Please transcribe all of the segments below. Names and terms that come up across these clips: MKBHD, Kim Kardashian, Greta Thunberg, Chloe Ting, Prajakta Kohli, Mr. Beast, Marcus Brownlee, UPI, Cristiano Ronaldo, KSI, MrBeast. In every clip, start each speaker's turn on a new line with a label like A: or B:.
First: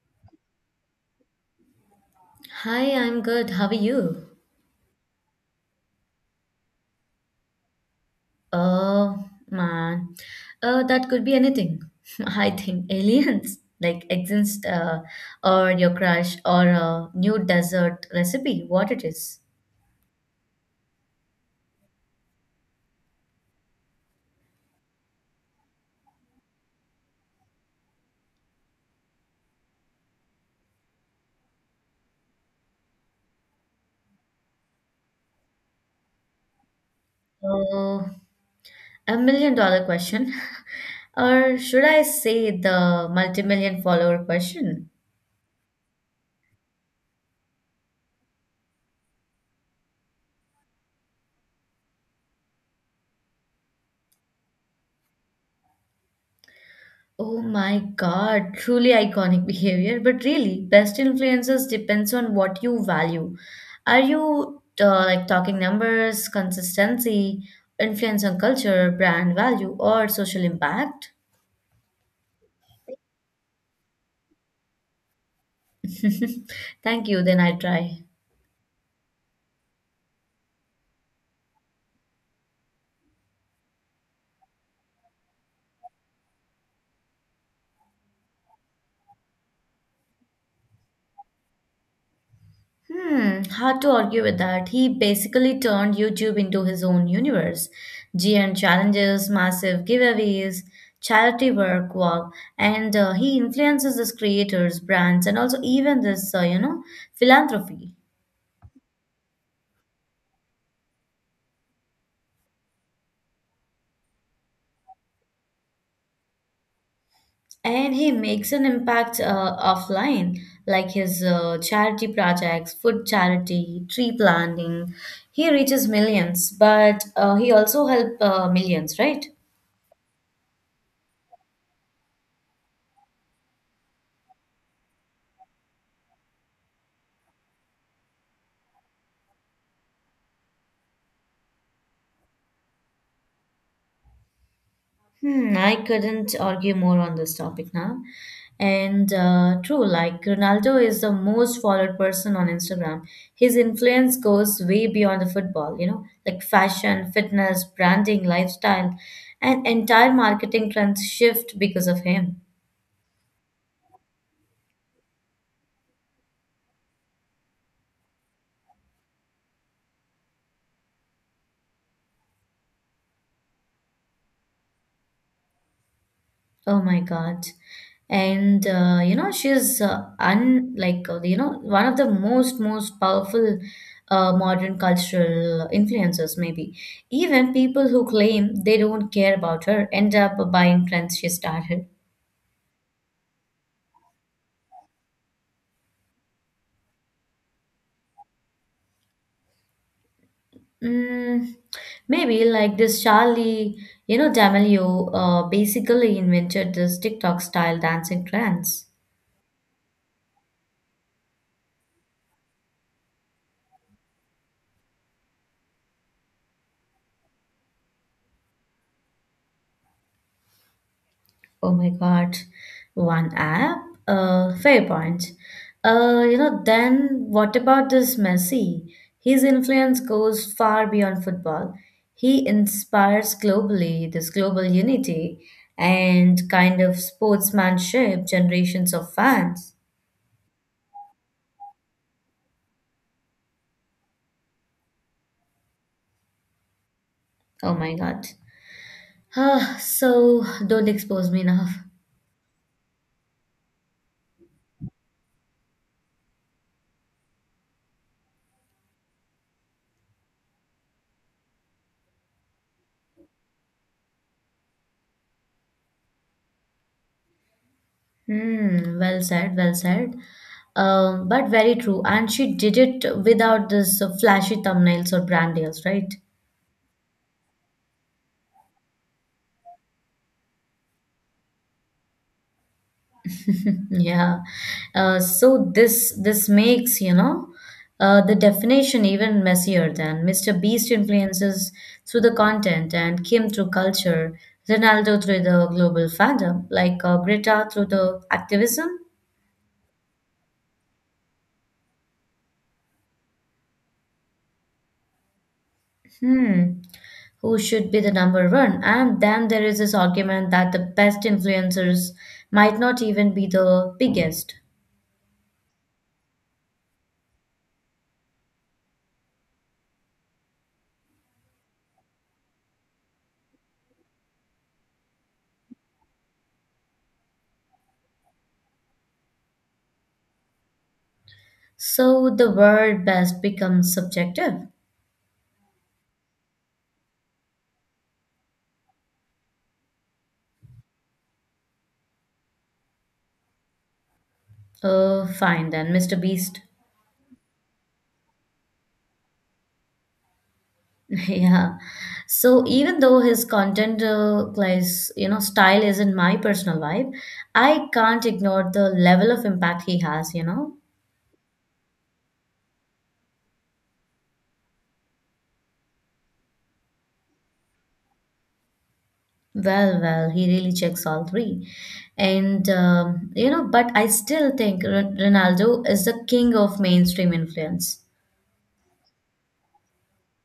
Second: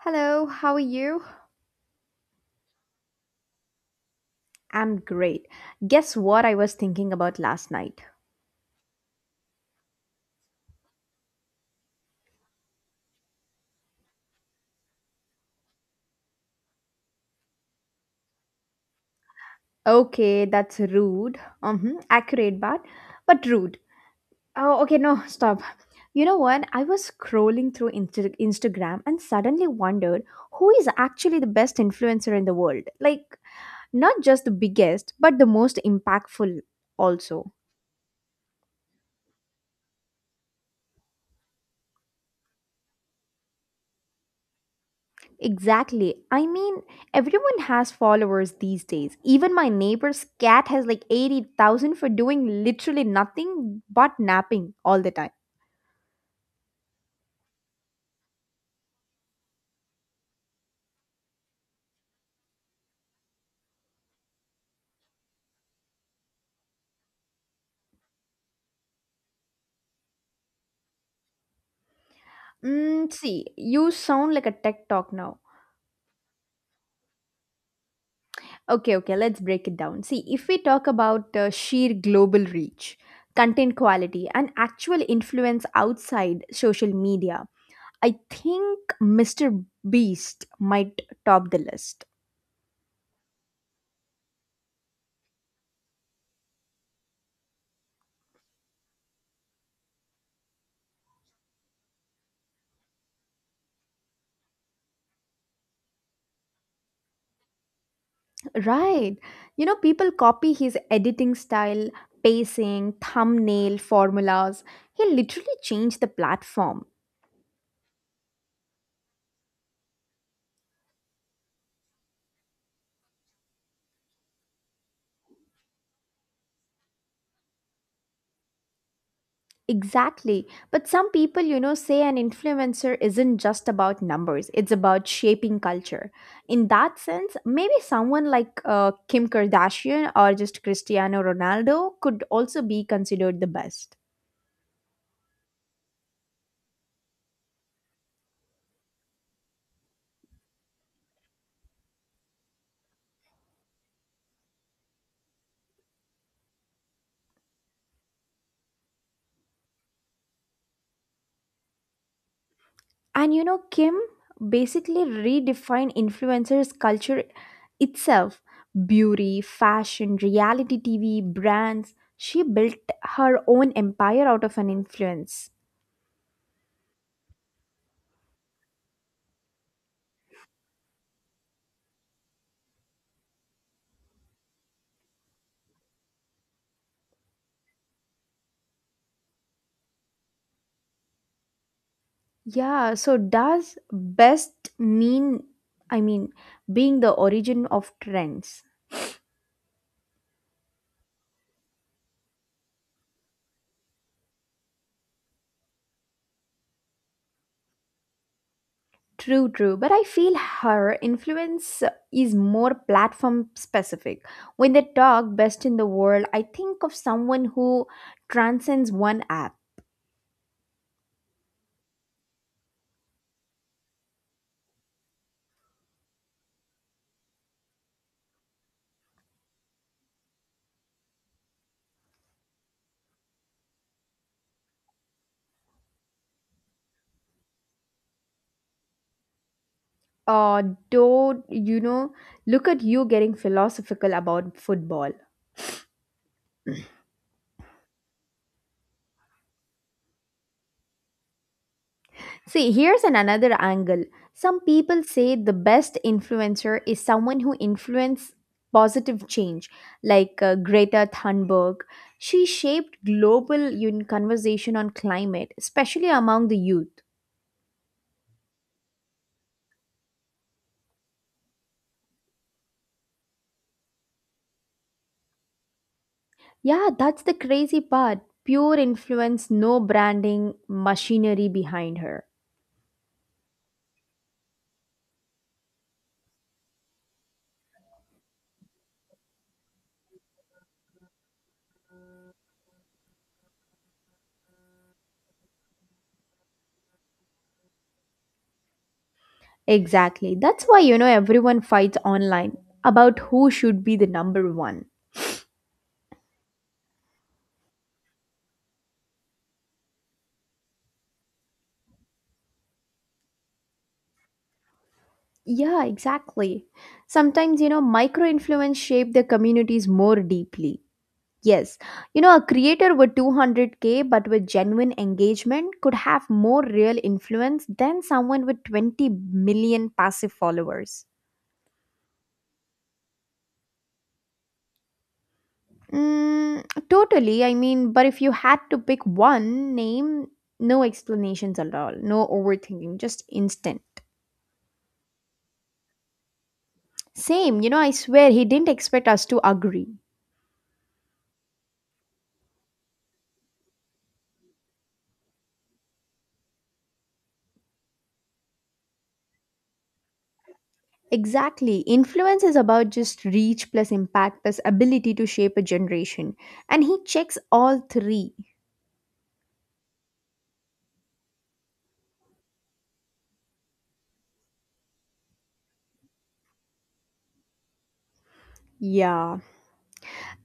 A: Hello, how are you?
B: Hi, I'm good. How are you?
A: I'm great. Guess what I was thinking about last night?
B: Oh, man. Oh, that could be anything. I think aliens, like exist, or your crush, or a new dessert recipe, what it is.
A: Okay, that's rude. Mm-hmm, accurate, but rude. Oh, okay, no, stop. You know what? I was scrolling through Instagram and suddenly wondered who is actually the best influencer in the world. Like, not just the biggest, but the most impactful also.
B: Oh, $1 million question. Or should I say the multi-million follower question?
A: Exactly. I mean, everyone has followers these days. Even my neighbor's cat has like 80,000 for doing literally nothing but napping all the time.
B: Oh my God, truly iconic behavior. But really, best influences depends on what you value. Are you like talking numbers, consistency, influence on culture, brand value, or social impact?
A: Mm, see, you sound like a tech talk now.
B: Thank you, then I try.
A: Okay, okay, let's break it down. See, if we talk about sheer global reach, content quality, and actual influence outside social media, I think Mr. Beast might top the list.
B: Hmm, hard to argue with that. He basically turned YouTube into his own universe. GN challenges, massive giveaways, charity work, wow. And he influences these creators, brands, and also even this philanthropy.
A: Right. You know, people copy his editing style, pacing, thumbnail formulas. He literally changed the platform.
B: And he makes an impact offline, like his charity projects, food charity, tree planting. He reaches millions, but he also help millions, right?
A: Exactly. But some people, say an influencer isn't just about numbers, it's about shaping culture. In that sense, maybe someone like Kim Kardashian or just Cristiano Ronaldo could also be considered the best.
B: Hmm, I couldn't argue more on this topic now. And true, like Ronaldo is the most followed person on Instagram. His influence goes way beyond the football, you know, like fashion, fitness, branding, lifestyle, and entire marketing trends shift because of him.
A: And Kim basically redefined influencers' culture itself, beauty, fashion, reality TV, brands. She built her own empire out of an influence.
B: Oh my God. And you know, she's un like you know one of the most powerful modern cultural influencers. Maybe even people who claim they don't care about her end up buying trends she started.
A: Yeah, so does best mean, I mean, being the origin of trends?
B: Mm, maybe like this Charlie, you know, D'Amelio basically invented this TikTok style dancing trends.
A: True, true. But I feel her influence is more platform specific. When they talk best in the world, I think of someone who transcends one app.
B: Oh my God, one app? Fair point. You know, then what about this Messi? His influence goes far beyond football. He inspires globally, this global unity and kind of sportsmanship, generations of fans.
A: Uh, don't you know? Look at you getting philosophical about football.
B: Oh my God. Ah, so don't expose me now.
A: See, here's an another angle. Some people say the best influencer is someone who influences positive change, like Greta Thunberg. She shaped global conversation on climate, especially among the youth.
B: Hmm, well said, well said. But very true. And she did it without this flashy thumbnails or brand deals, right?
A: Yeah, that's the crazy part. Pure influence, no branding, machinery behind her.
B: Yeah. So this makes, you know, the definition even messier than Mr. Beast influences through the content and Kim through culture, Ronaldo through the global fandom, like Greta through the activism.
A: Exactly. That's why, everyone fights online about who should be the number one.
B: Hmm. Who should be the number one? And then there is this argument that the best influencers might not even be the biggest.
A: Yeah, exactly. Sometimes, micro influence shape the communities more deeply. Yes. A creator with 200K but with genuine engagement could have more real influence than someone with 20 million passive followers.
B: So the word best becomes subjective.
A: Mm, totally. I mean, but if you had to pick one name, no explanations at all, no overthinking, just instant.
B: Oh, fine then, Mr. Beast.
A: Same, I swear he didn't expect us to agree.
B: Yeah. So even though his content, style isn't my personal vibe, I can't ignore the level of impact he has, you know?
A: Exactly. Influence is about just reach plus impact plus ability to shape a generation. And he checks all three.
B: Well, well, he really checks all three. And, you know, but I still think Ronaldo is the king of mainstream influence.
A: Yeah,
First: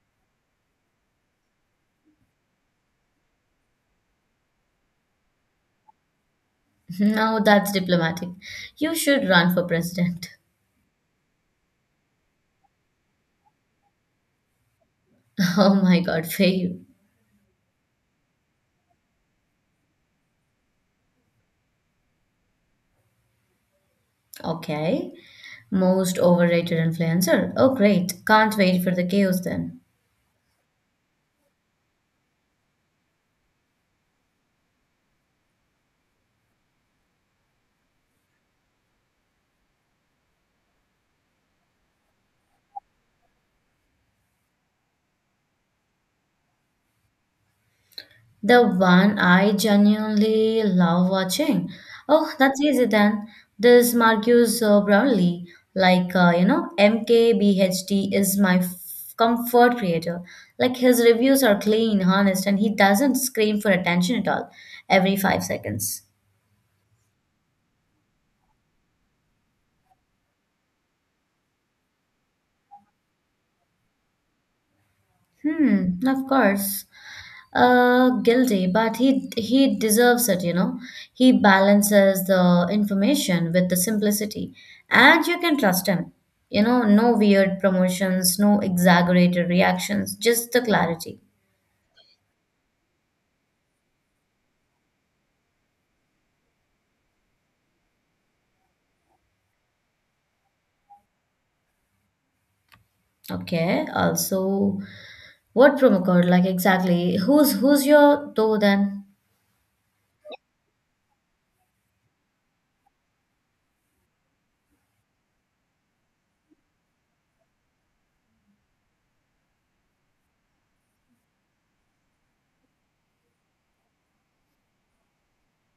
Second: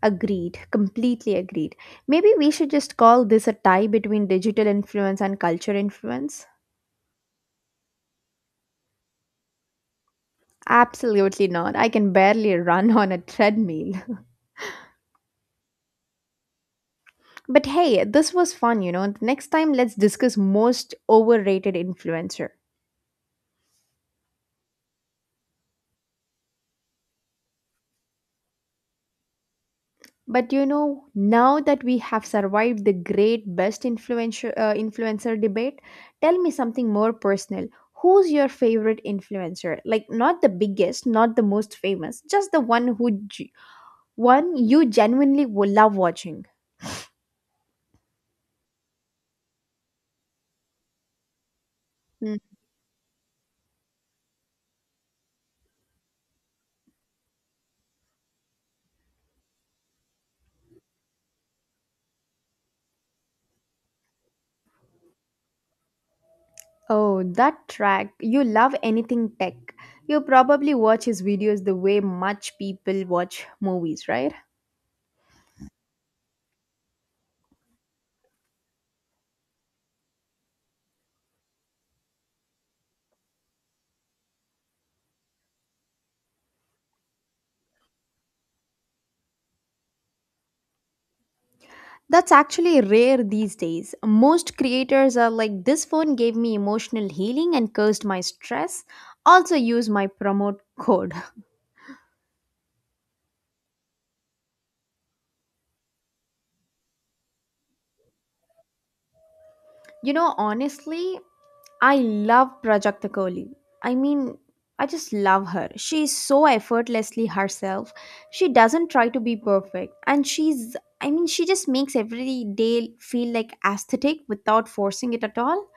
A: agreed. Completely agreed. Maybe we should just call this a tie between digital influence and culture influence.
B: No, that's diplomatic. You should run for president.
A: Absolutely not. I can barely run on a treadmill.
B: Oh my God, fail.
A: But hey, this was fun. Next time, let's discuss most overrated influencer.
B: Okay. Most overrated influencer. Oh, great. Can't wait for the chaos then.
A: But now that we have survived the great best influencer debate, tell me something more personal. Who's your favorite influencer? Like, not the biggest, not the most famous, just the one who one you genuinely love watching.
B: The one I genuinely love watching. Oh,
A: Mm.
B: that's easy then. This Marcus Brownlee, like you know, MKBHD is my comfort creator. Like his reviews are clean, honest, and he doesn't scream for attention at all every 5 seconds.
A: Oh, that track. You love anything tech. You probably watch his videos the way much people watch movies, right?
B: Hmm, of course. Guilty, but he deserves it, you know. He balances the information with the simplicity, and you can trust him. You know, no weird promotions, no exaggerated reactions, just the clarity.
A: That's actually rare these days. Most creators are like, this phone gave me emotional healing and cursed my stress. Also, use my promote code.
B: Okay, also, what promo code? Like exactly, who's your though then?
A: Honestly, I love Prajakta Kohli. I mean, I just love her. She is so effortlessly herself. She doesn't try to be perfect. And she's, I mean, she just makes every day feel like aesthetic without forcing it at all.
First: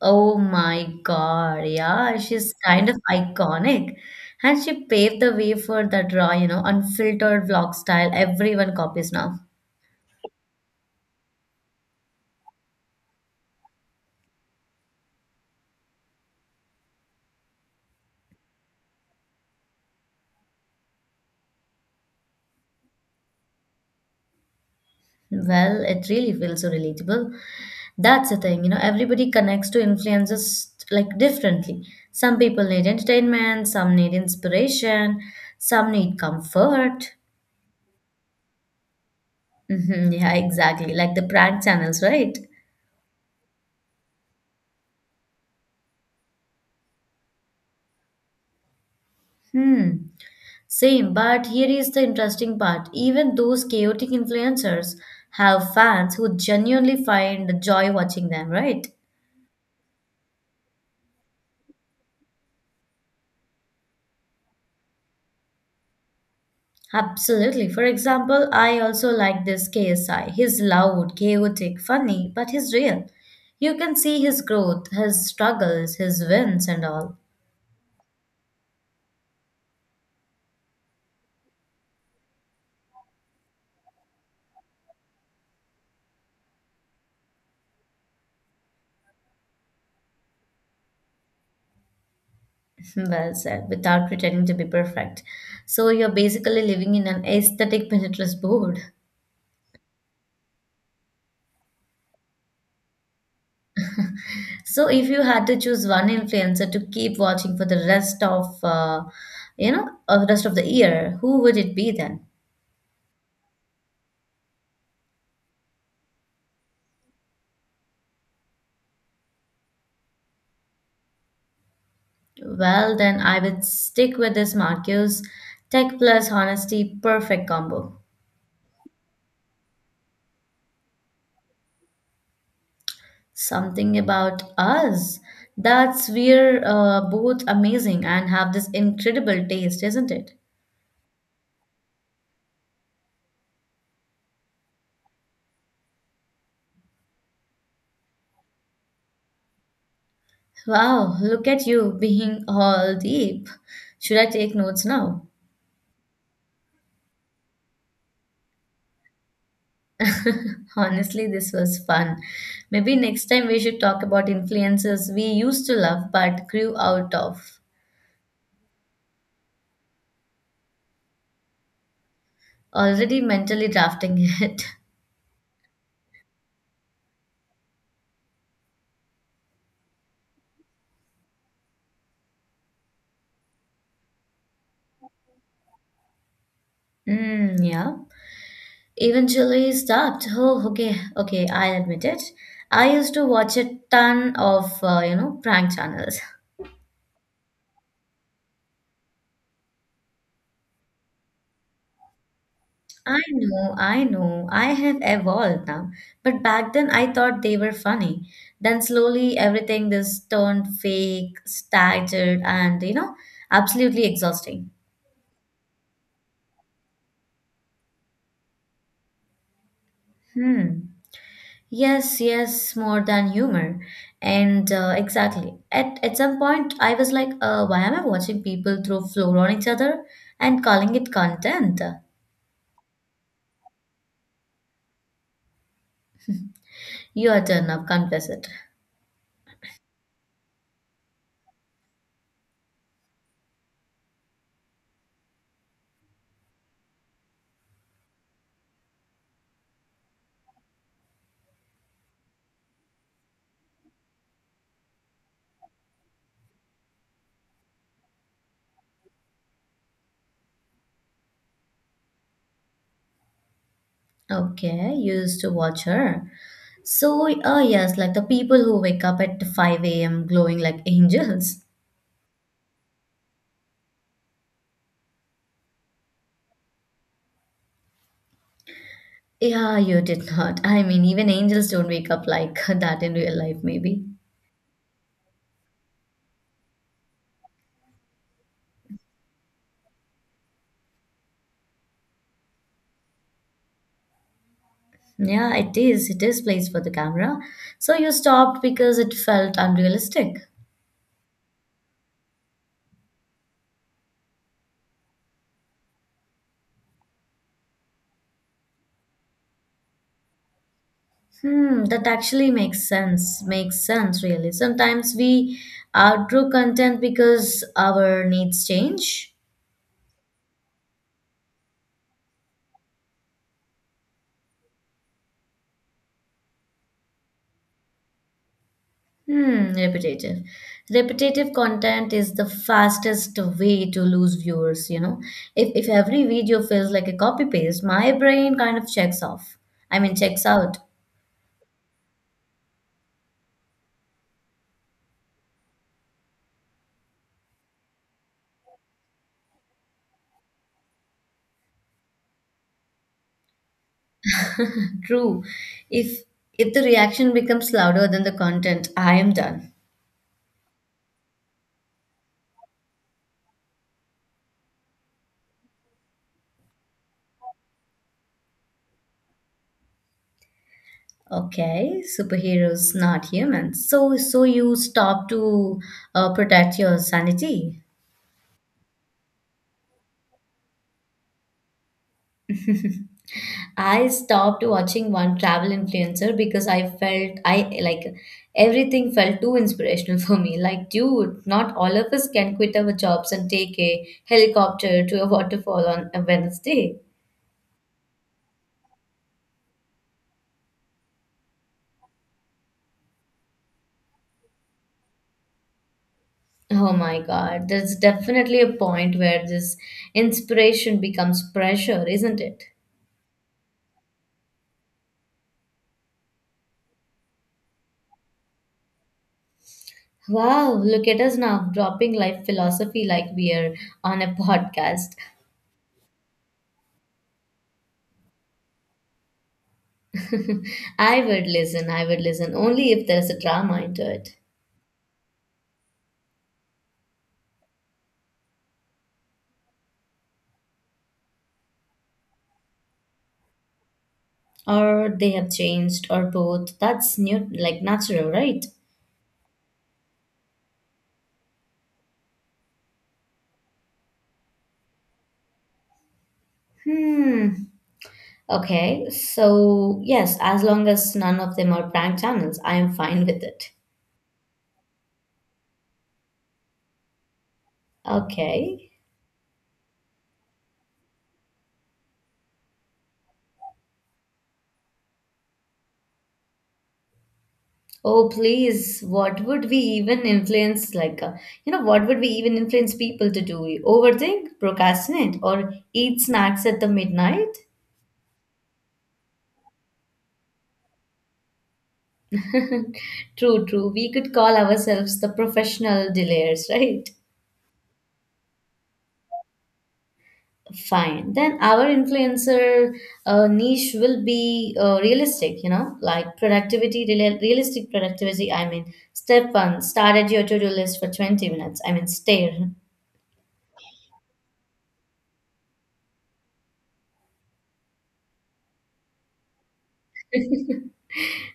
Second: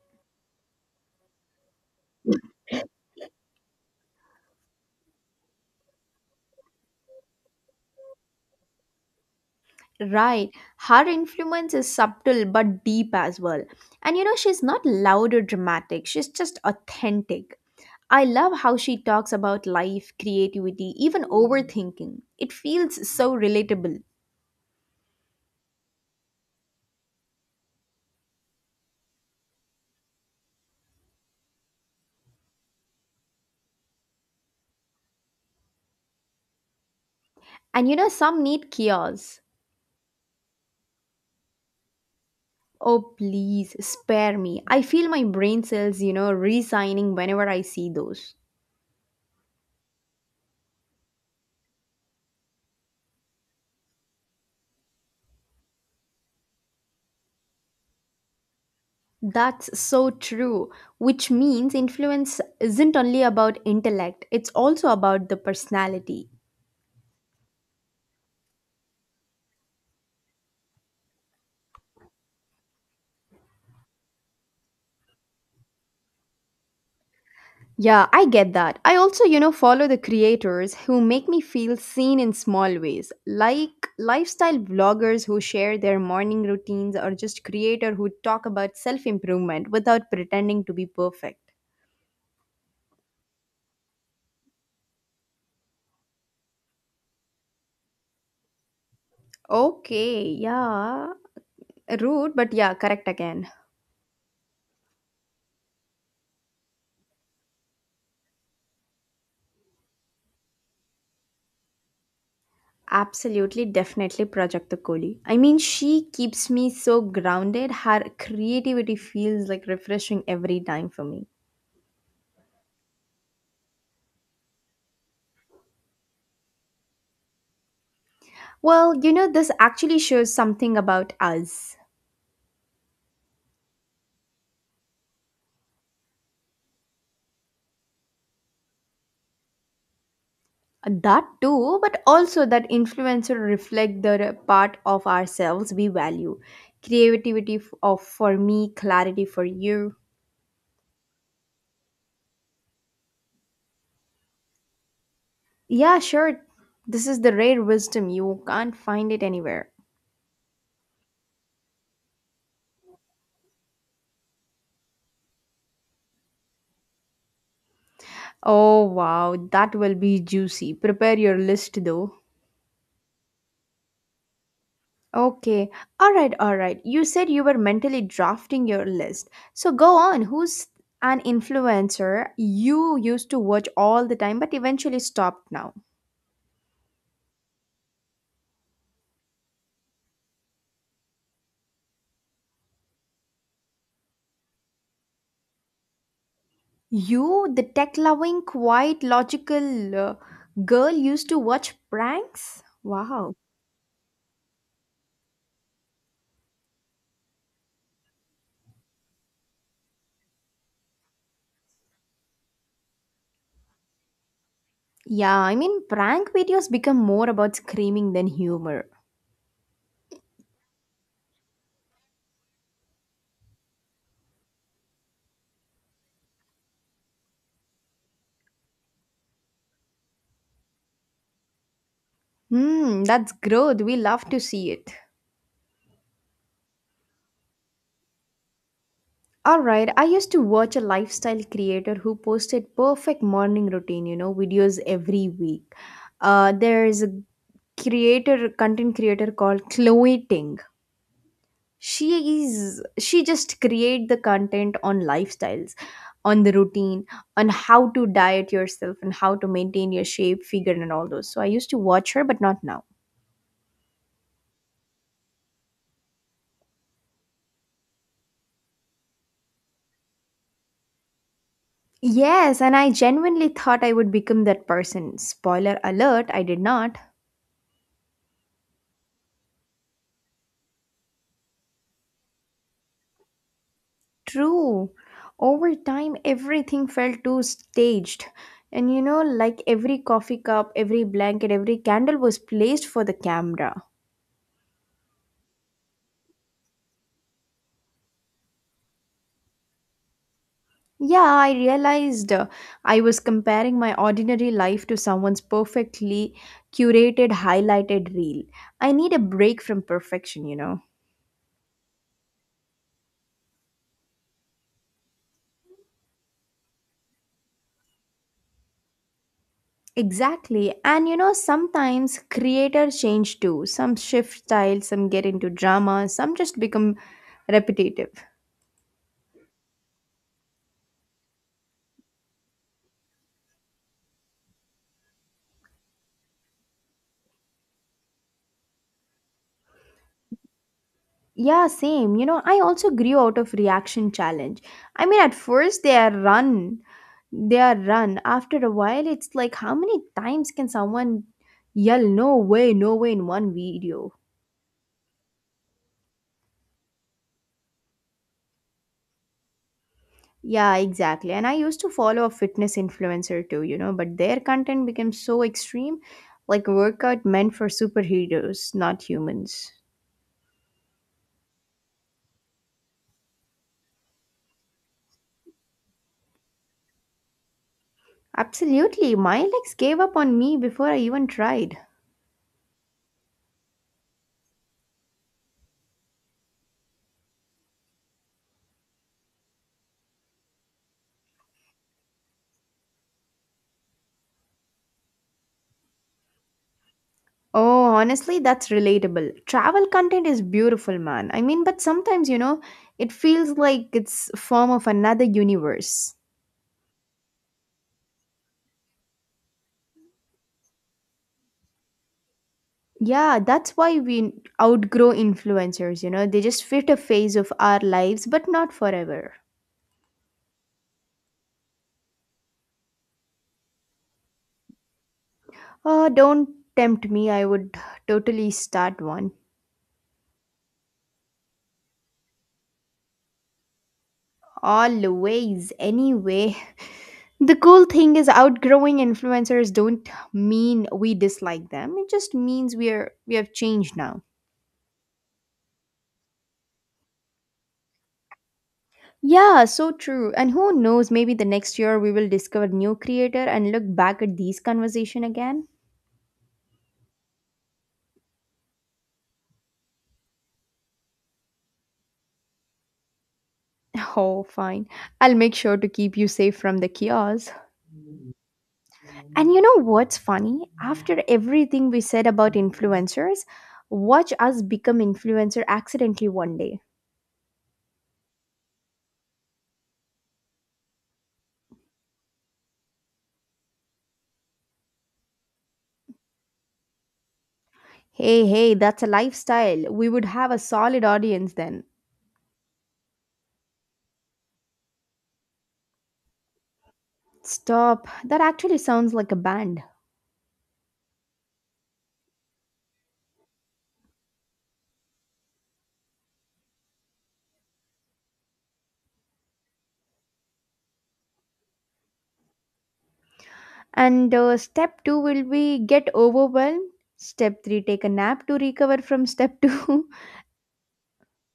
B: Oh my God. Yeah, she's kind of iconic. And she paved the way for that raw, you know, unfiltered vlog style everyone copies now.
A: Right. Her influence is subtle but deep as well. And she's not loud or dramatic, she's just authentic. I love how she talks about life, creativity, even overthinking. It feels so relatable.
B: Well, it really feels so relatable. That's the thing, you know, everybody connects to influences like differently. Some people need entertainment, some need inspiration, some need comfort.
A: And some need chaos.
B: Hmm, yeah, exactly. Like the prank channels, right?
A: Oh, please spare me. I feel my brain cells resigning whenever I see those.
B: Hmm. Same, but here is the interesting part. Even those chaotic influencers have fans who genuinely find joy watching them, right?
A: That's so true, which means influence isn't only about intellect, it's also about the personality.
B: Absolutely. For example, I also like this KSI. He's loud, chaotic, funny, but he's real. You can see his growth, his struggles, his wins, and all.
A: Yeah, I get that. I also, follow the creators who make me feel seen in small ways, like lifestyle vloggers who share their morning routines or just creator who talk about self-improvement without pretending to be perfect.
B: Well said, without pretending to be perfect. So you're basically living in an aesthetic Pinterest board.
A: Okay, yeah. Rude, but yeah, correct again.
B: So if you had to choose one influencer to keep watching for the rest of you know of the rest of the year, who would it be then?
A: Absolutely, definitely Project the Kohli. I mean, she keeps me so grounded. Her creativity feels like refreshing every time for me.
B: Well, then I would stick with this Marcus, tech plus honesty perfect combo.
A: Well, this actually shows something about us.
B: Something about us, that's we're both amazing and have this incredible taste, isn't it?
A: That too, but also that influencer reflect the part of ourselves we value creativity, f- of for me, clarity for you.
B: Wow, look at you being all deep. Should I take notes now?
A: Yeah, sure, this is the rare wisdom, you can't find it anywhere.
B: Honestly, this was fun. Maybe next time we should talk about influences we used to love but grew out of.
A: Oh wow, that will be juicy, prepare your list though.
B: Already mentally drafting it.
A: Okay, all right, you said you were mentally drafting your list, so go on. Who's an influencer you used to watch all the time but eventually stopped now?
B: Mm, yeah. Eventually stopped. Oh, okay, okay, I'll admit it. I used to watch a ton of, you know, prank channels.
A: You, the tech loving, quiet, logical, girl, used to watch pranks?
B: I
A: Wow.
B: know, I know. I have evolved now. But back then I thought they were funny. Then slowly everything just turned fake, staggered, and you know, absolutely exhausting.
A: Yeah, I mean, prank videos become more about screaming than humor.
B: Hmm. Yes, yes, more than humor. And exactly. At some point, I was like, why am I watching people throw floor on each other and calling it content?
A: Hmm, that's growth. We love to see it.
B: You are done now, confess it.
A: Alright, I used to watch a lifestyle creator who posted perfect morning routine, videos every week. There is a content creator called Chloe Ting. She is, she just create the content on lifestyles, on the routine, on how to diet yourself and how to maintain your shape figure and all those. So I used to watch her but not now.
B: Okay, you used to watch her. So, yes, like the people who wake up at 5 a.m. glowing like angels.
A: Yes, and I genuinely thought I would become that person, spoiler alert, I did not.
B: Yeah, you did not. I mean, even angels don't wake up like that in real life, maybe.
A: True, over time everything felt too staged, and like every coffee cup, every blanket, every candle was placed for the camera.
B: Yeah, it is. It is placed for the camera. So you stopped because it felt unrealistic.
A: Yeah, I realized I was comparing my ordinary life to someone's perfectly curated, highlighted reel. I need a break from perfection.
B: Hmm, that actually makes sense. Makes sense, really. Sometimes we outgrow content because our needs change.
A: Exactly. And sometimes creators change too. Some shift style, some get into drama, some just become repetitive.
B: Hmm, repetitive. Repetitive content is the fastest way to lose viewers, you know. If every video feels like a copy paste, my brain kind of checks off. I mean checks out.
A: Yeah, same. I also grew out of reaction challenge. I mean, at first they are run after a while. It's like how many times can someone yell no way, no way in one video.
B: True. If if the reaction becomes louder than the content, I am done.
A: Yeah, exactly. And I used to follow a fitness influencer too, but their content became so extreme, like workout meant for superheroes, not humans.
B: Okay, superheroes, not humans. So you stop to protect your sanity.
A: Absolutely, my legs gave up on me before I even tried.
B: I stopped watching one travel influencer because I felt I like everything felt too inspirational for me. Like, dude, not all of us can quit our jobs and take a helicopter to a waterfall on a Wednesday.
A: Oh honestly, that's relatable. Travel content is beautiful, man. I mean, but sometimes, it feels like it's a form of another universe.
B: Oh my God, there's definitely a point where this inspiration becomes pressure, isn't it?
A: Yeah, that's why we outgrow influencers. They just fit a phase of our lives, but not forever.
B: Wow, look at us now, dropping life philosophy like we are on a podcast.
A: Oh, don't tempt me. I would totally start one.
B: I would listen only if there's a drama into it.
A: Always, anyway. The cool thing is outgrowing influencers don't mean we dislike them. It just means we have changed now.
B: Or they have changed, or both. That's new, like natural, right?
A: Yeah, so true. And who knows, maybe the next year we will discover new creator and look back at these conversation again.
B: Hmm, okay, so yes, as long as none of them are prank channels, I am fine with it.
A: Oh, fine. I'll make sure to keep you safe from the chaos.
B: Okay.
A: And you know what's funny? After everything we said about influencers, watch us become influencer accidentally one day.
B: Oh, please, what would we even influence, like, you know, what would we even influence people to do? Overthink, procrastinate, or eat snacks at the midnight?
A: Hey, hey, that's a lifestyle. We would have a solid audience then.
B: True, true, we could call ourselves the professional delayers. Right.
A: Stop. That actually sounds like a band.
B: Fine. Then our influencer niche will be realistic, you know, like productivity, realistic productivity. I mean, step one, start at your to-do list for 20 minutes. I mean, stare.
A: And step 2 will be get overwhelmed. Step 3, take a nap to recover from step 2.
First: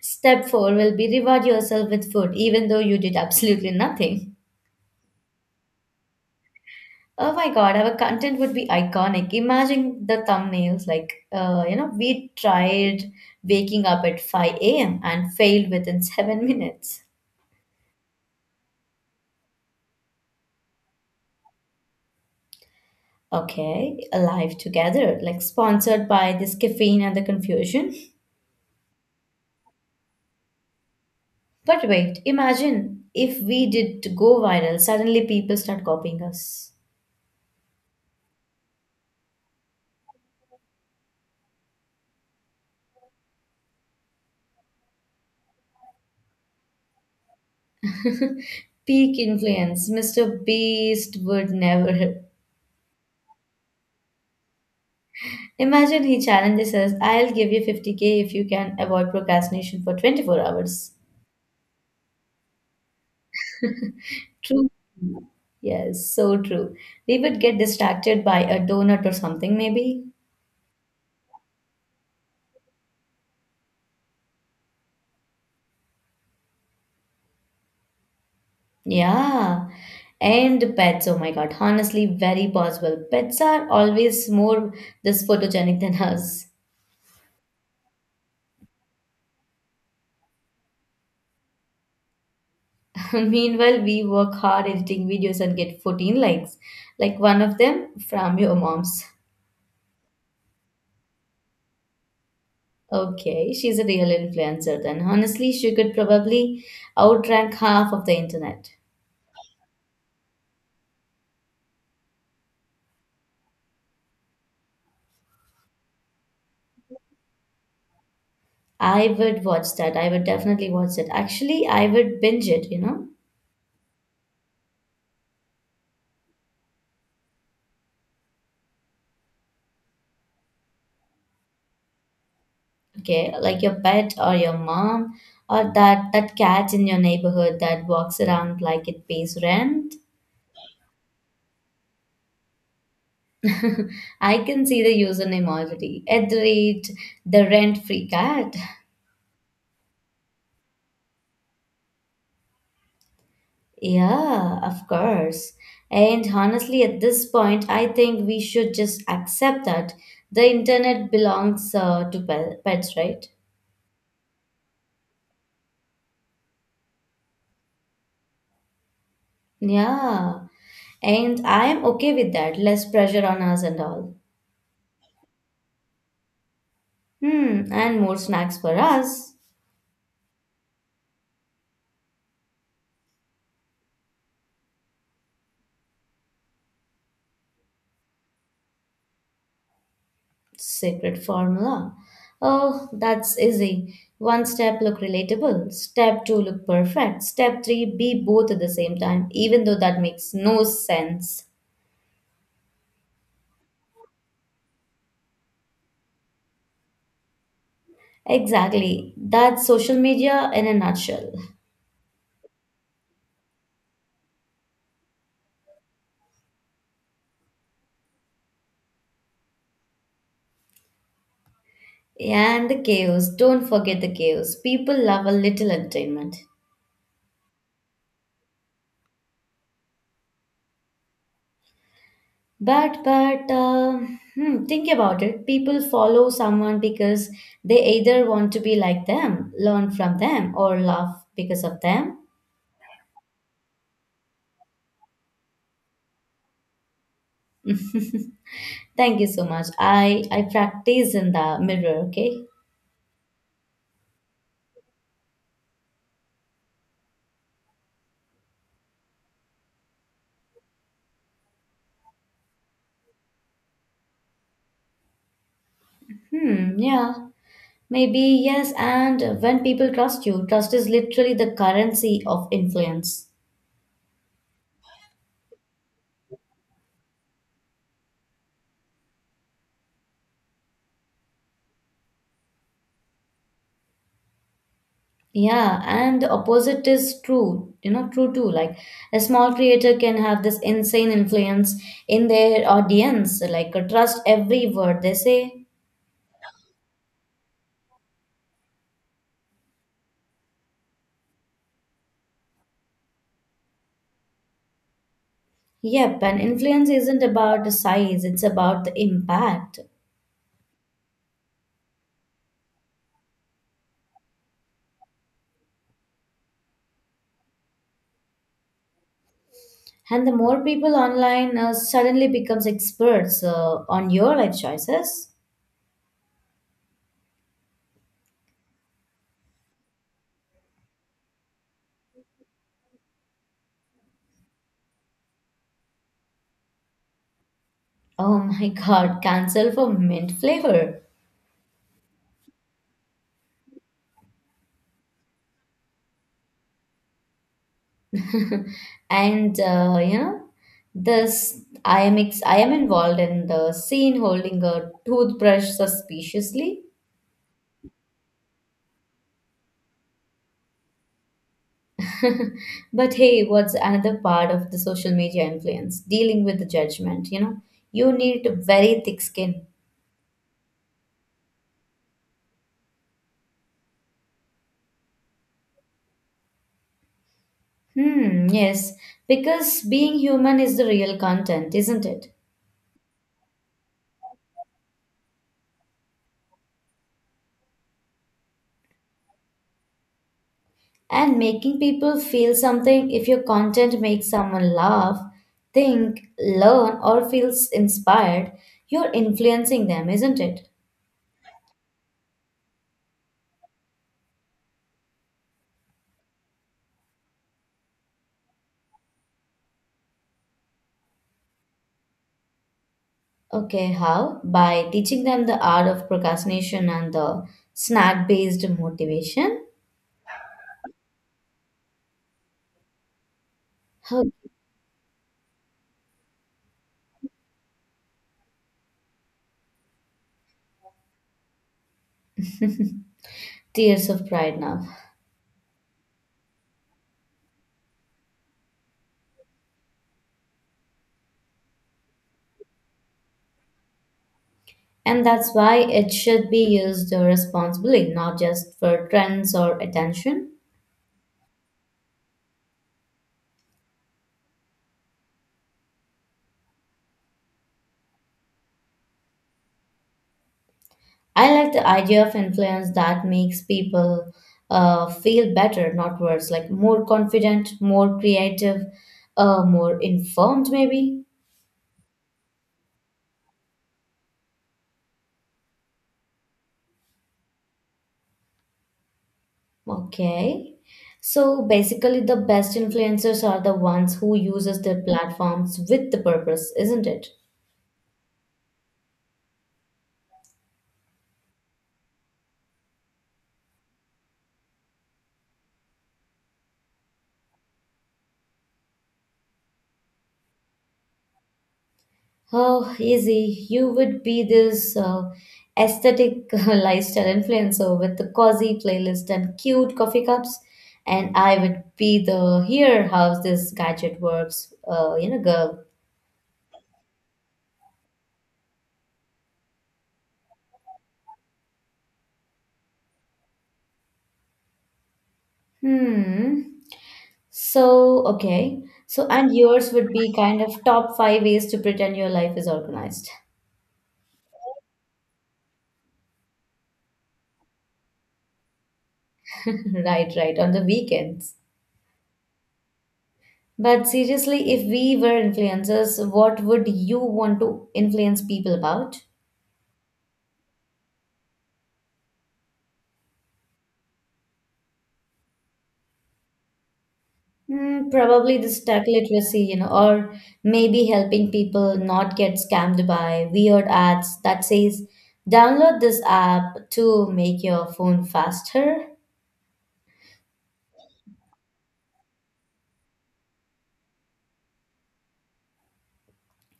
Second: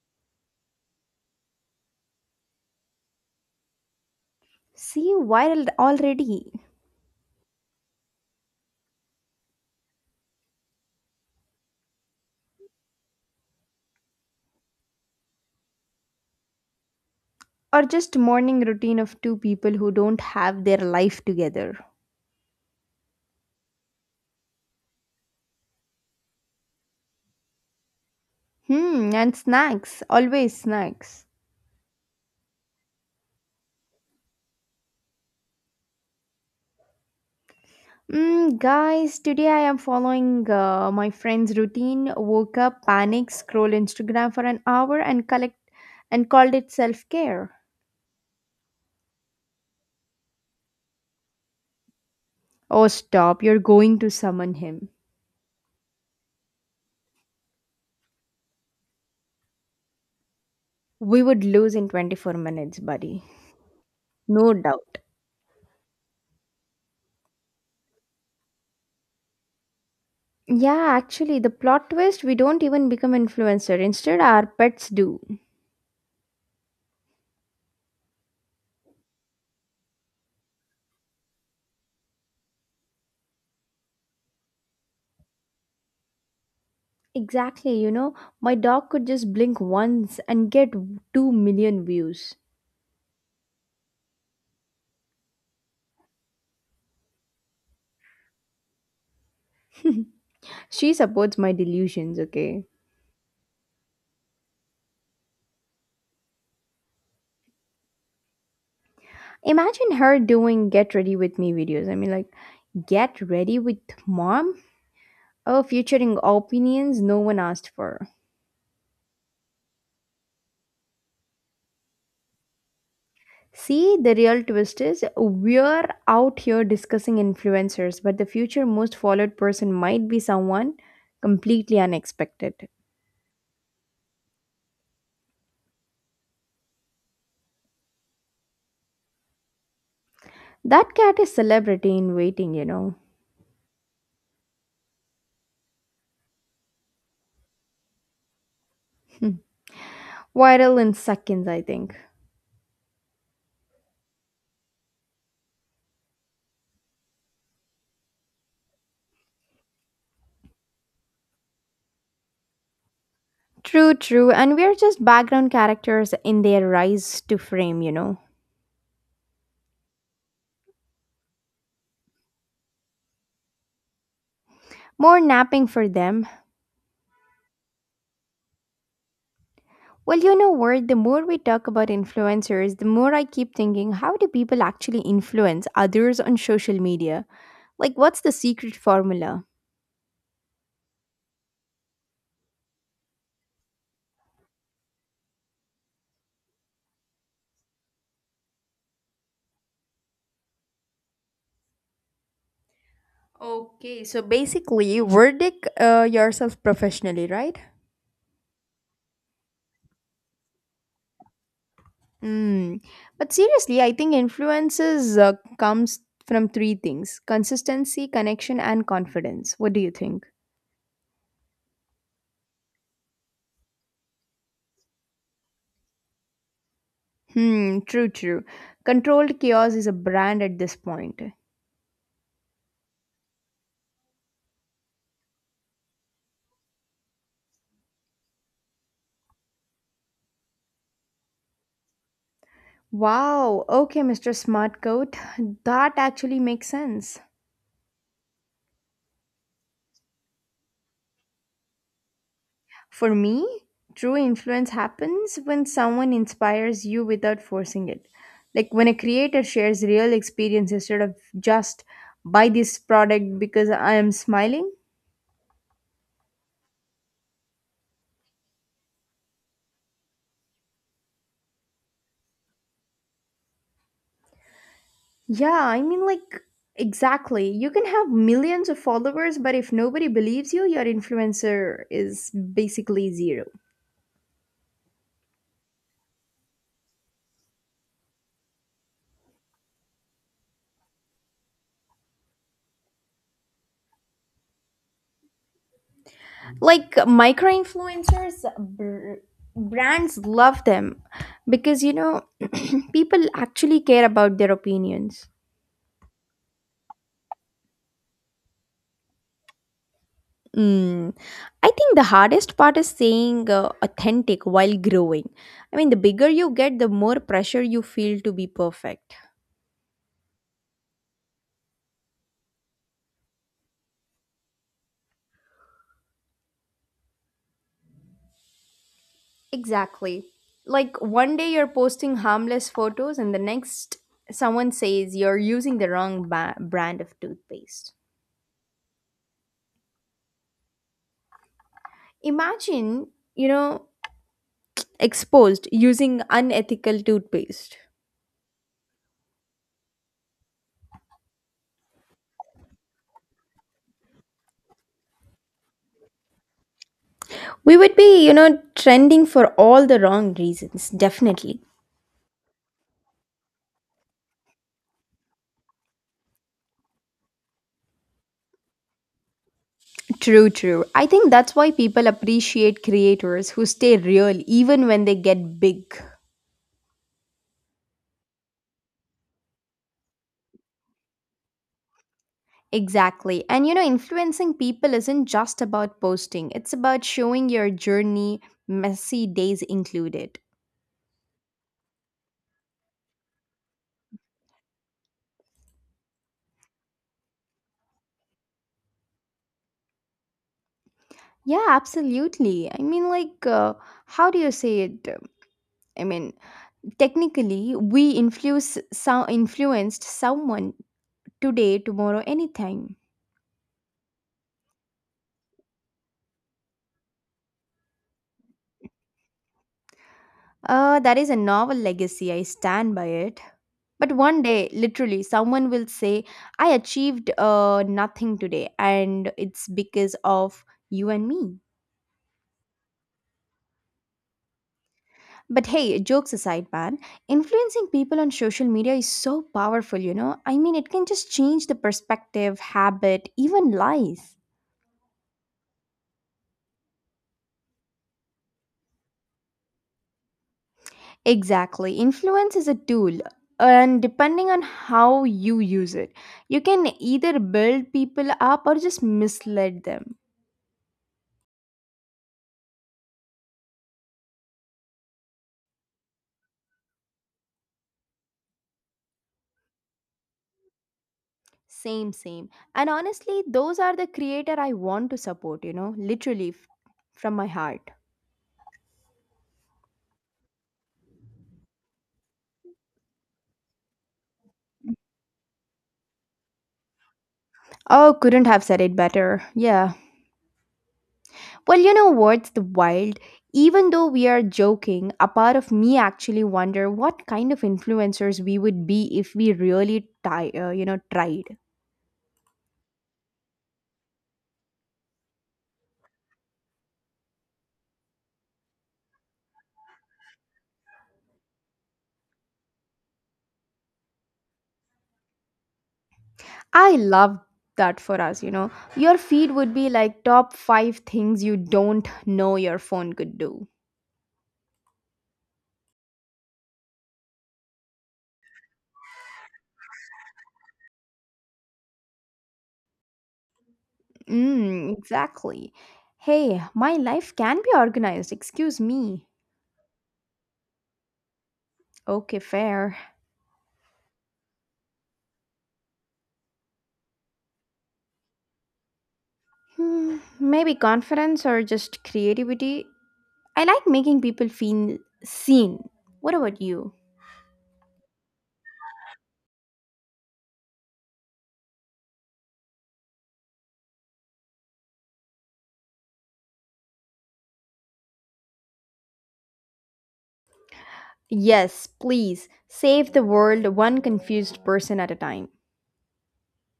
B: Step four will be reward yourself with food, even though you did absolutely nothing.
A: See, viral already.
B: Oh my God, our content would be iconic. Imagine the thumbnails like, you know, we tried waking up at 5 a.m. and failed within 7 minutes.
A: Or just morning routine of two people who don't have their life together.
B: Okay, Alive Together, like sponsored by this caffeine and the confusion.
A: Hmm, and snacks, always snacks.
B: But wait, imagine if we did go viral, suddenly people start copying us.
A: Mm, guys, today I am following my friend's routine. Woke up, panic, scroll Instagram for an hour, and collect and called it self care.
B: Peak influence, Mr. Beast would never.
A: Oh, stop! You're going to summon him.
B: Imagine he challenges us, I'll give you 50k if you can avoid procrastination for 24 hours.
A: We would lose in 24 minutes, buddy. No
B: True.
A: doubt.
B: Yes, so true. We would get distracted by a donut or something, maybe.
A: Yeah, actually, the plot twist, we don't even become influencer. Instead, our pets do.
B: Yeah, and pets, oh my God, honestly, very possible. Pets are always more this photogenic than us.
A: Exactly, my dog could just blink once and get 2 million views.
B: Meanwhile, we work hard editing videos and get 14 likes, like one of them from your mom's.
A: She supports my delusions, okay?
B: Okay, she's a real influencer then. Honestly, she could probably outrank half of the internet.
A: Imagine her doing get ready with me videos. I mean, like, get ready with mom? Oh, featuring opinions no one asked for.
B: I would watch that. I would definitely watch that. Actually, I would binge it, you know?
A: See, the real twist is we're out here discussing influencers, but the future most followed person might be someone completely unexpected.
B: Okay, like your pet or your mom or that cat in your neighborhood that walks around like it pays rent.
A: That cat is celebrity in waiting.
B: I can see the username already. At the rate, the rent free cat.
A: Hmm. Viral in seconds, I think.
B: Yeah, of course. And honestly, at this point, I think we should just accept that the internet belongs to pets, right?
A: True, true. And we're just background characters in their rise to fame.
B: Yeah. And I'm okay with that. Less pressure on us and all.
A: More napping for them.
B: Hmm, and more snacks for us.
A: Well, you know what? The more we talk about influencers, the more I keep thinking, how do people actually influence others on social media? Like, what's the secret formula?
B: Secret formula. Oh, that's easy. One step, look relatable; step two, look perfect; step three, be both at the same time, even though that makes no sense.
A: Okay, so basically, verdict yourself professionally, right?
B: Exactly. That's social media in a nutshell.
A: Mm. But seriously, I think influences comes from three things: consistency, connection, and confidence. What do you think?
B: And the chaos. Don't forget the chaos. People love a little entertainment.
A: Hmm. True. True. Controlled chaos is a brand at this point.
B: Think about it. People follow someone because they either want to be like them, learn from them, or laugh because of them.
A: Wow, okay, Mr. Smartcoat, that actually makes sense.
B: Thank you so much. I practice in the mirror, okay?
A: For me, true influence happens when someone inspires you without forcing it. Like when a creator shares real experience instead of just buy this product because I am smiling.
B: Hmm, yeah. Maybe yes, and when people trust you, trust is literally the currency of influence.
A: Yeah, I mean, like, exactly. You can have millions of followers, but if nobody believes you, your influencer is basically zero.
B: Yeah, and the opposite is true, true too. Like a small creator can have this insane influence in their audience, like trust every word they say.
A: Like micro influencers brands love them because people actually care about their opinions
B: Yep, and influence isn't about the size, it's about the impact.
A: mm. I think the hardest part is staying authentic while growing. I mean, the bigger you get, the more pressure you feel to be perfect.
B: And the more people online suddenly becomes experts on your life choices.
A: Exactly. Like one day you're posting harmless photos, and the next someone says you're using the wrong brand of toothpaste.
B: Oh my god, cancel for mint flavor.
A: Imagine, you know exposed using unethical toothpaste.
B: And this I am involved in the scene holding a toothbrush suspiciously.
A: We would be, you know, trending for all the wrong reasons, definitely.
B: But hey, what's another part of the social media influence? Dealing with the judgment, you know. You need very thick skin.
A: True, true. I think that's why people appreciate creators who stay real even when they get big.
B: Hmm, yes, because being human is the real content, isn't it?
A: Exactly. And you know, influencing people isn't just about posting, it's about showing your journey, messy days included.
B: And making people feel something. If your content makes someone laugh, think, learn, or feels inspired, you're influencing them, isn't it?
A: Yeah, absolutely. I mean, how do you say it? I mean, technically, we influence so influenced someone today, tomorrow, anytime.
B: Okay, how? By teaching them the art of procrastination and the snack based motivation.
A: That is a novel legacy. I stand by it. But
B: Oh,
A: one day, literally, someone will say, I achieved nothing today, and it's because of you and me.
B: tears of pride now.
A: But hey, jokes aside, man, influencing people on social media is so powerful, you know? I mean, it can just change the perspective, habit, even life.
B: And that's why it should be used responsibly, not just for trends or attention.
A: Exactly. Influence is a tool, and depending on how you use it, you can either build people up or just mislead them.
B: I like the idea of influence that makes people feel better, not worse, like more confident, more creative, more informed, maybe.
A: Same, same. And honestly, those are the creator I want to support, you know, literally from my heart.
B: Okay. So basically, the best influencers are the ones who uses their platforms with the purpose, isn't it?
A: Oh, couldn't have said it better. Yeah. Well, you know what's the wild? Even though we are joking, a part of me actually wonder what kind of influencers we would be if we really try, tried.
B: Oh, easy. You would be this aesthetic lifestyle influencer with the cozy playlist and cute coffee cups, and I would be the here how this gadget works, girl.
A: I love that for us, you know. Your feed would be like top five things you don't know your phone could do.
B: Hmm. So, okay. So, and yours would be kind of top five ways to pretend your life is organized.
A: Mm, exactly. Hey, my life can be organized, excuse me.
B: Right, right, on the weekends.
A: Okay, fair.
B: But seriously, if we were influencers, what would you want to influence people about?
A: Hmm, maybe confidence or just creativity. I like making people feel seen. What about you?
B: Mm, probably this tech literacy, you know, or maybe helping people not get scammed by weird ads that says, download this app to make your phone faster.
A: Yes, please. Save the world one confused person at a time.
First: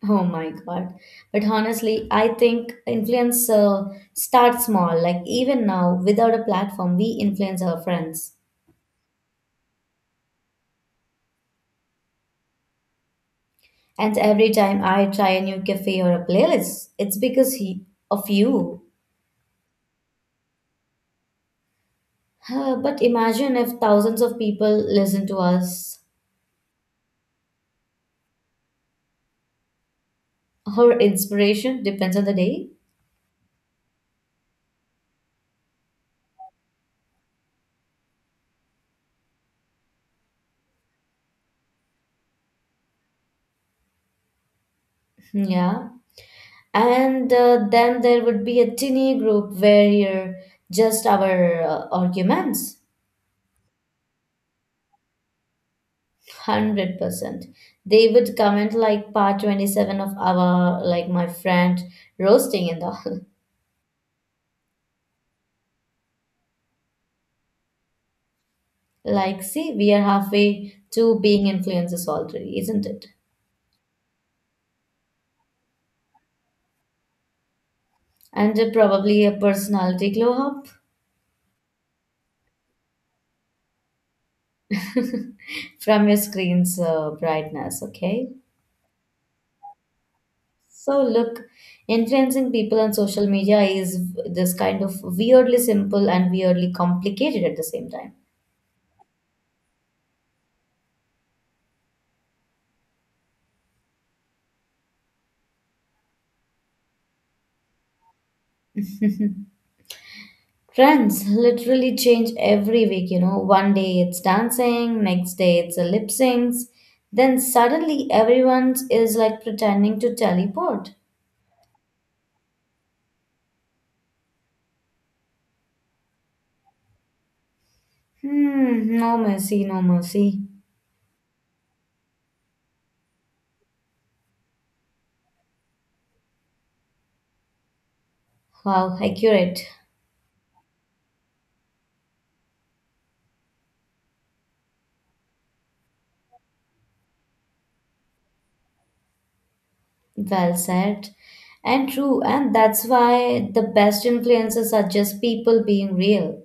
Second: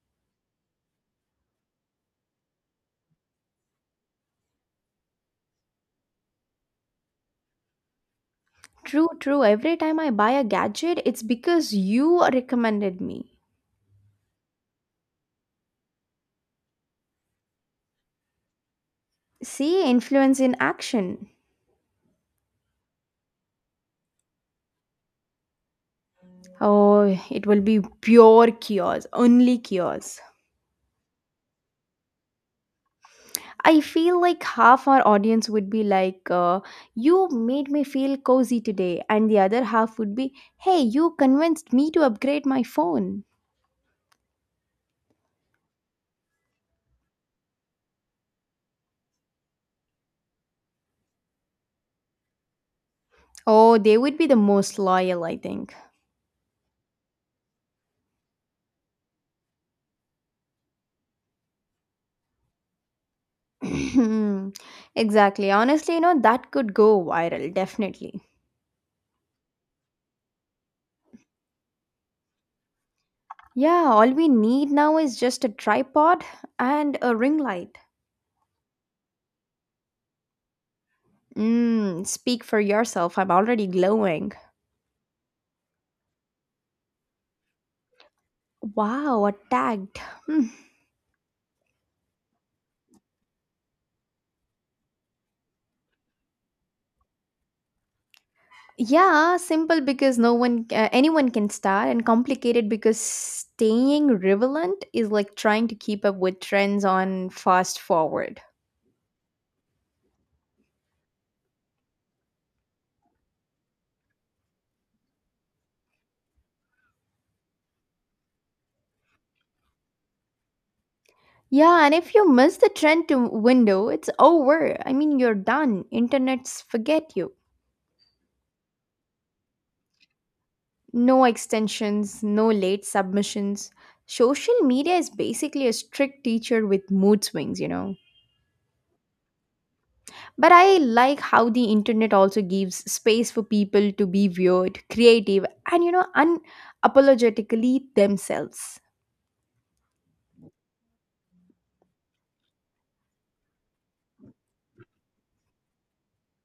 B: Oh my God. But honestly, I think influence start small. Like even now, without a platform, we influence our friends.
A: True, true. Every time I buy a gadget, it's because you recommended me.
B: And every time I try a new cafe or a playlist, it's because he, of you.
A: See influence in action.
B: But imagine if thousands of people listen to us.
A: Oh, it will be pure chaos, only chaos.
B: Her inspiration depends on the day.
A: I feel like half our audience would be like, you made me feel cozy today. And the other half would be, hey, you convinced me to upgrade my phone.
B: Yeah. And then there would be a tiny group where you're just our arguments.
A: Oh, they would be the most loyal, I think.
B: 100%. They would comment like part 27 of our, like my friend roasting and all.
A: Exactly. Honestly, you know, that could go viral, definitely.
B: Like, see, we are halfway to being influencers already, isn't it?
A: Yeah, all we need now is just a tripod and a ring light.
B: And probably a personality glow up
A: Mm, speak for yourself. I'm already glowing.
B: from your screen's brightness, okay?
A: Wow, attacked. Hmm.
B: So look, influencing people on social media is this kind of weirdly simple and weirdly complicated at the same time.
A: Yeah, simple because no one, anyone can start, and complicated because staying relevant is like trying to keep up with trends on fast forward.
B: Trends literally change every week, you know. One day it's dancing, next day it's a lip syncs, then suddenly everyone is like pretending to teleport.
A: Yeah, and if you miss the trend to window, it's over. I mean, you're done. Internets forget you.
B: Hmm, no mercy, no mercy.
A: No extensions, no late submissions. Social media is basically a strict teacher with mood swings, you know.
B: Wow, accurate.
A: But I like how the internet also gives space for people to be weird, creative, and, you know, unapologetically themselves.
B: Well said. And true, and that's why the best influencers are just people being real.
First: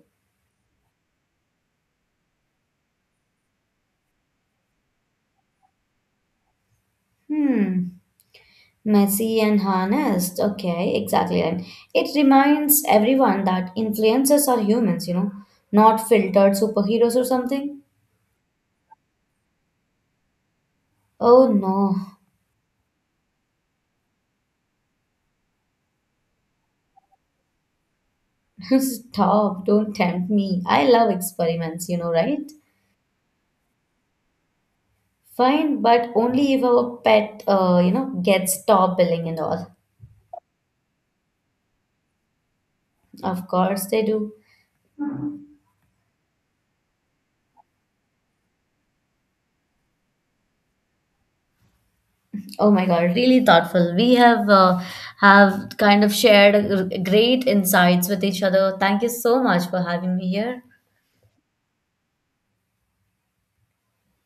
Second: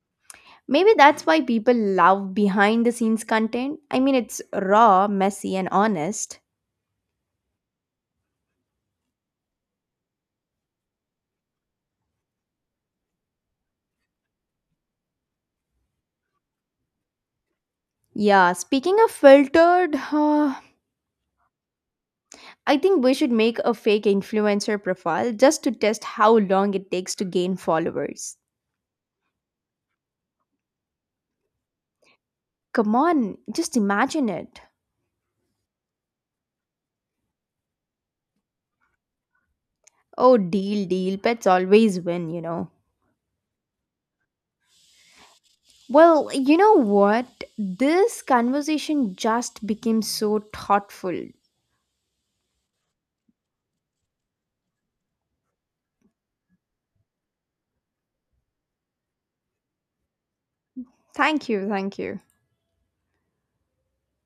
A: Maybe that's why people love behind the scenes content. I mean, it's raw, messy, and honest.
B: Hmm. Messy and honest. Okay, exactly. And it reminds everyone that influencers are humans, you know, not filtered superheroes or something.
A: Yeah, speaking of filtered,
B: Oh no,
A: I think we should make a fake influencer profile just to test how long it takes to gain followers.
B: stop. Don't tempt me. I love experiments, you know, right?
A: Come on, just imagine it.
B: Fine, but only if our pet, gets top billing and all.
A: Oh, deal, deal. Pets always win, you know.
B: Of course they do.
A: Well, you know what? This conversation just became so thoughtful.
B: Oh my God, really thoughtful. We have kind of shared great insights with each other. Thank you so much for having me here.
A: Thank you, thank you.